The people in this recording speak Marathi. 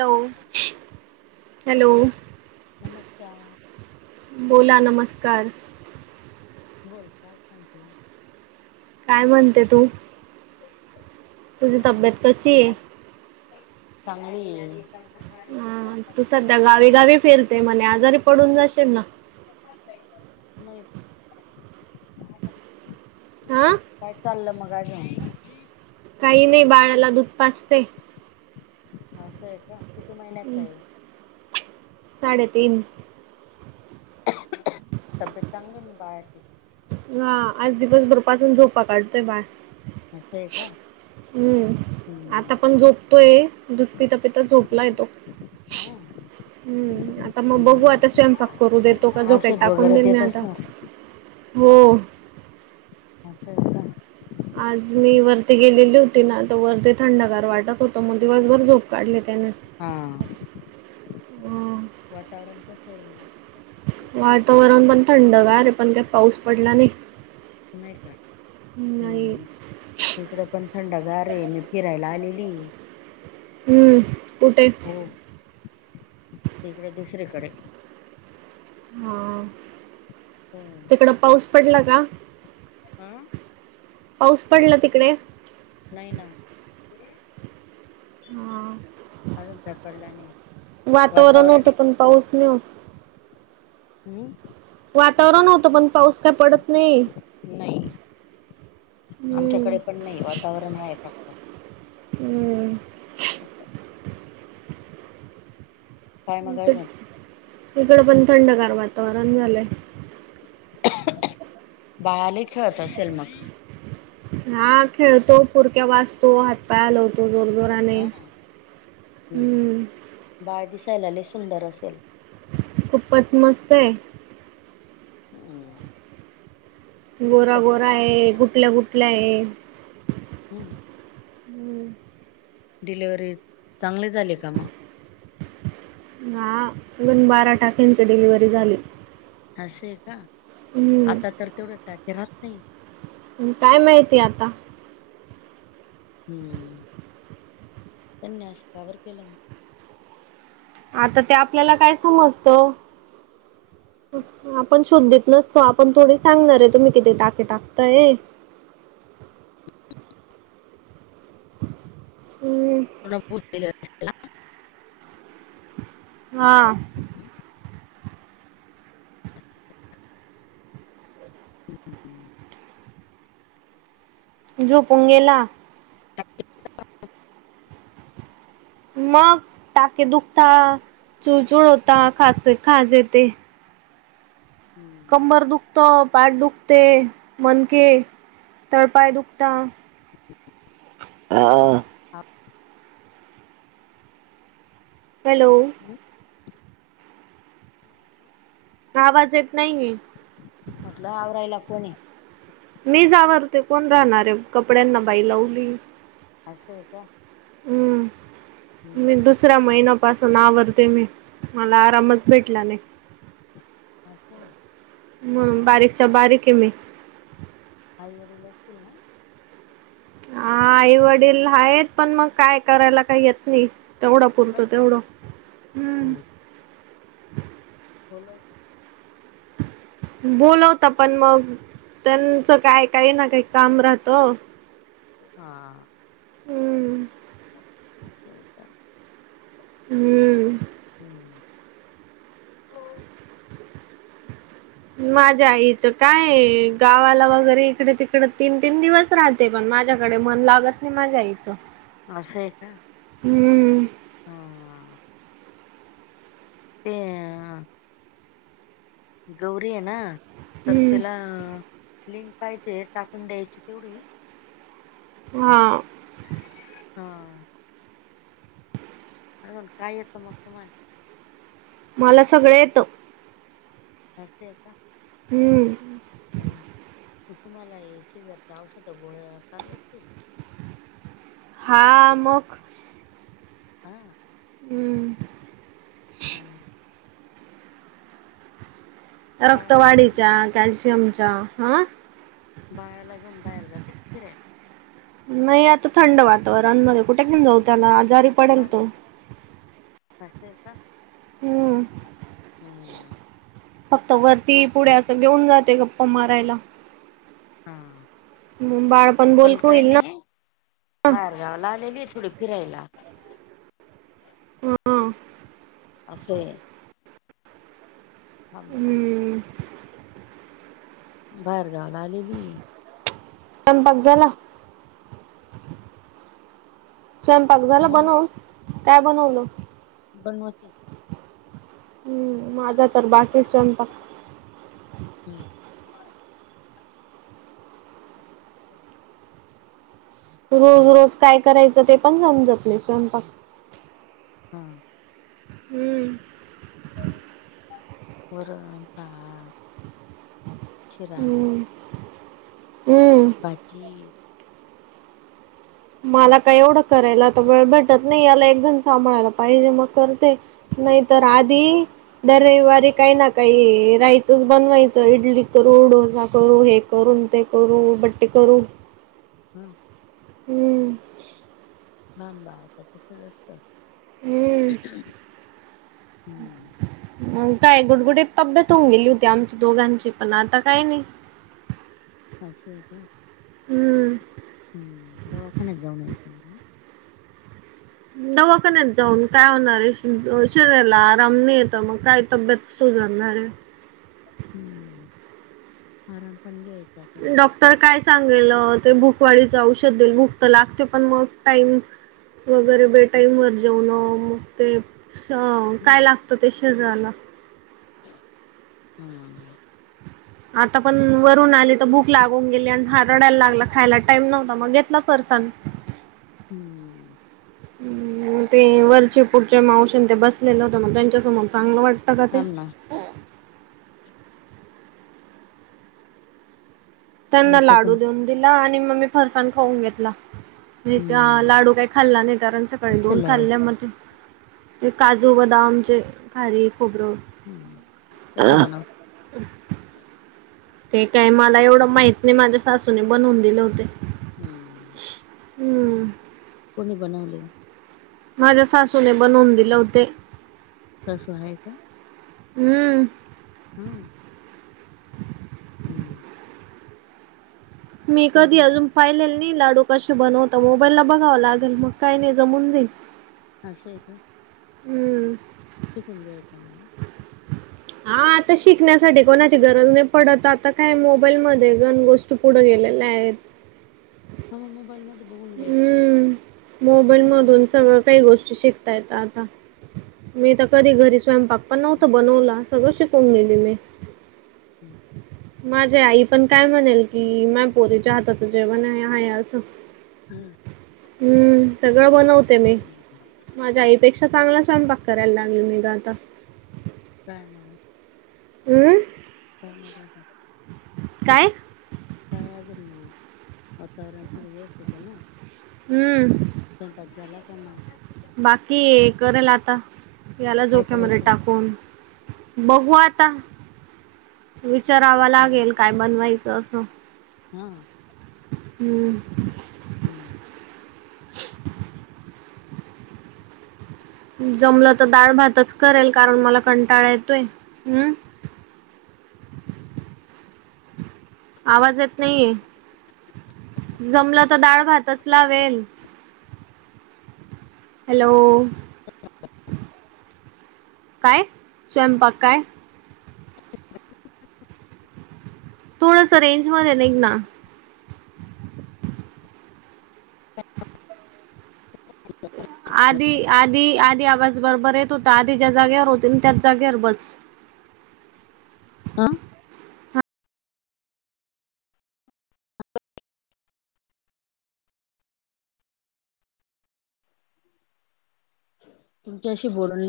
हॅलो हॅलो नमस्कार! बोला, नमस्कार! बोल काय सांगते काय म्हणते तू तुझी काय तब्येत कशी आहे काय चांगली हे [inaudible] गावे गावे फेर ते म्हणे आजारी पडून जाशील ना [inaudible] नाही [inaudible] आं काय चाललं मग आज काही नाही बाळाला दुध पाजते. असं आहे का किती महिन्याच आहे? साडे तीन [inaudible] तब्येत चांगली आहे म बाळाची हा आज दिवसभरपासून झोपा काढतोय बाळ. असतय का? हम्म आता हम्म पण झोपतोय दूध पिता पिता झोपलाय तो हा हम्म आता मग बघू आता हम्म स्वयंपाक करू देतो का झोक्यात औषध टाकून वगैरे देईन मी देत आता असणार हो असय का? आज मी वरती गेलेली होती ना तर वरती थंडगार वाटत होत मग दिवसभर झोप काढली त्याने हा अं, वातावरण कस आहे वातावरण पण थंडगार पण काय पाऊस पडला नाही नाही का? नाही हम्म इकडं पण थंडगार आहे मी फिरायला आलेली हम्म कुठे हो तिकडे दुसरीकडे हा हम तिकड पाऊस पडला का हा पाऊस पडला तिकडे नाही ना हां अजून पडला नाही वातावरणही फक्त स्णो हम्म वातावरण होतं पण पाऊस का पडत नाही नाही हम्म, आमच्याकडे पण नाही वातावरण आहे फक्त हम काय मग अजून तिकड पण थंडग वातावरण झालंय बाळाला खेळत असेल मग हा खेळतो पुरक्या वाजतो ह पायलवतो जोर जोराने हा हम्म बाळ दिसायलाले सुंदर असेल खूपच मस्त आहे हो गोरा गोरा चांगली आहे ना गुठल्या गुटल्या आहे हम्म हं. डिलव्हरी चांगली झाली का मग हा अून बारा टाकेंची डिलिवररी झाली असे का हं. आता तर तेवढं टाके राहत नाही काय माहितीय आता हम्म त्यांनी अस कवर केलं मग आता ते आपल्याला काय समजत आपण शोधत नसतो तो आपण थोडी सांगणार आहे तुम्ही किती टाके टाकताय हम्म कोण भूल दिलं? हा जो पोंगेला मग टाके दुखता चुळचुड होता ख खाज येत हम्म कंबर दुखतो पाट दुखते मनके तळपाय दुखता हा हा हॅलो हम्म, आवाज येत नाही म्हटलं आवरायला कोणे मी जावरते कोण राहणारे कपड्यांना बाई लावली असं आहे का हम्म म हम्म दुसरा महिना ्ासून आवरते मी मला आरामच भेटला नाही असचछ हम बारीकच्या बारीक आहे मी आई वडील असतील ना हा आई वडील आहेत पण मग काय करायला काही येत नाही तेवढा पुरत नाही का तेवढं हम्म बोलय का बोोलवता पण मग त्यांचं काय काही ना काही काम राहतं हा हम्म स का हम्म हम्म माझ्या आईचं काय गावाला वगैरे इकडे तिकडे तीन तीन दिवस राहते पण माझ्याकडे मन लागत नाही माझ्या आईचं असं आहे का हम्म हा ते अ गौरी आहे ना तर हम्म तिला लिंक पाहिजे टाकून द्यायची तेवढी हा हा अून काहीत् मक्कुमान मला सगळं येतं नस्त का हम्म हम् तुम्हाला शेजारच्या औषध गोळ्या चालू असतील हा मग हा हम्म ह बाळाला घेऊन रक्तवाढीच्या बाहेर कॅल्शियमच्या हा बाळाला ला घेऊन बाहेर जात ति रे नाही आता थंड वातावरण मध्ये कुठे घेऊ जाऊ त्याला आजारी पडेल हम तो. अस का हम्म हम्म फक्त हा वरती पुढे असं घेऊन जाते गप्पा मारायला हा मग बाळ मी पण बोलकं काय होईल ना. नाही बाहेरगावाला आलेली थोडी फिरायला हा अस असे थांना हम्म बाहेरगावला आलेली संपाक झाला स्वयंपाक झाला मग बनवून काय बनवलं बनवते हम् माझा तर बाकी स्वयंपाक हम्म रोज रोज काय करायचं ते पण समजतले स्वयंपाक हा हम्म हो का शिरा हम्म हम्म बाजी मला असं काय एवढं करायला आता वेळ भेटत नाही याला एकदण सांभाळायला पाहिजे मग करते नाही तरर हा आधी दरविवारी काही ना काही राहायचंच बनवायचं इडली करू डोसा करू हे करून ते करू बट्टे करू हम् हम्म लहान बाळाचं कस अस असत हम्म हम्म काय गुडगुडी तब्येत होऊन गेली होती आमच्या दोघांची पण आता काय नाही अससं आहे का हम्म. हम्म दवाखान्यात जाऊन यक ना दवख नाहीत जाऊन काय होणार आहे शरीराला आराम नाही येत मग काय तब्येत सुझणार आहे हम्म आराम पण घ्यायच डॉक्टर काय सांगेल ते भूकवाडी जाऊ औशध देल भुक तर लागते पण मग टाईम वगैरे बेटाईम वर जेवन मग ते काय हम्म लागत ते शरीराला. हम्म आता पण वरून आली तर भूक लागून गेली आणि हा रडायला लागला खायला टाइम नव्हता मग घेतला परसाद. [inaudible] हम्म ते वरचे पुढच्या मावशीने ते बसलेलं होत मग त्यांच्यासमोर चांगलं वाटतं का ते? थांब ना त्यांना आमचं लाडू पण देऊन दिला आणि मग मी फरसाण खाऊन घेतला. नाही हम्म लाडू काही खाल्ला नाही कारण सकाळी दोन कसले लाडू खाल्ल्यामध्ये ते काजू बदामचेे, खारीक, खोबरं. हम्म कस बण [inaudible] ते काय मला एवढं माहित नाही माझ्या सासूने बनवून दिले होते. हम्म हम्म कोणी बनवले. माझ्या सासूने बनवून दिले होते. सासु आहे का? हम्म हां हम्म मी काय मग कधी अजून पाहिलेल नाही लाडू कसे बनवता मोबाईल ला बघावं लागेल मग काय नाही जमून जाईल. असंय का हम्म चिकून घ्यायचं ना मग. हा आता शिकण्यासाठी कोणाची गरज नाही पडत आता काय मोबाईल मध्ये गन गोष्टी पुढे गेलेल्या आहेत. [unintelligible] बल हम्म मोबाईल शिकून मधून घ्यायचं सगळं काही गोष्टी शिक य आता मी तर कधी घरी स्वयंपाक पण नव्हता बनवला. सगळं शिकवून गेली मी हम्म माझी आई पण काय म्हणेल. की माझ्या पोरीचा हाताच जेवण आहे असं. हम्म हम्म सगळं बनवते मी हम्म. माझ्या आईपेक्षा अ चांगला स्वयंपाक करायला लागले मी आता. काय म [unintelligible] हमं [unintelligible] काय? काय अजून मग वातावरण सगळ व्यवस्थित आहे ना हम्म. स्वयंपाक झाला का मग? बाकी करेल आता याला काय झोक्यामध्ये करायचंय टाकून. बघू आता विचाराव हम्म लागेल काय बनवायचं असं? हा हम्म. हम्म जमलं तर दाळ भातच करेल कारण मला कंटाळा येतोय हम्म. आवाज येत नाहीये. जमलं तर डाळ भातच लावेल. हॅलो काय स्वयंपाक काय? थोडस रेंज मध्ये नीघ ना. आधी आधी आधी आवाज बरोबर येत होता आधी ज्या जागेवर होती त्याच जागेवर बस. ह्ं तुमचाशी बोलून लय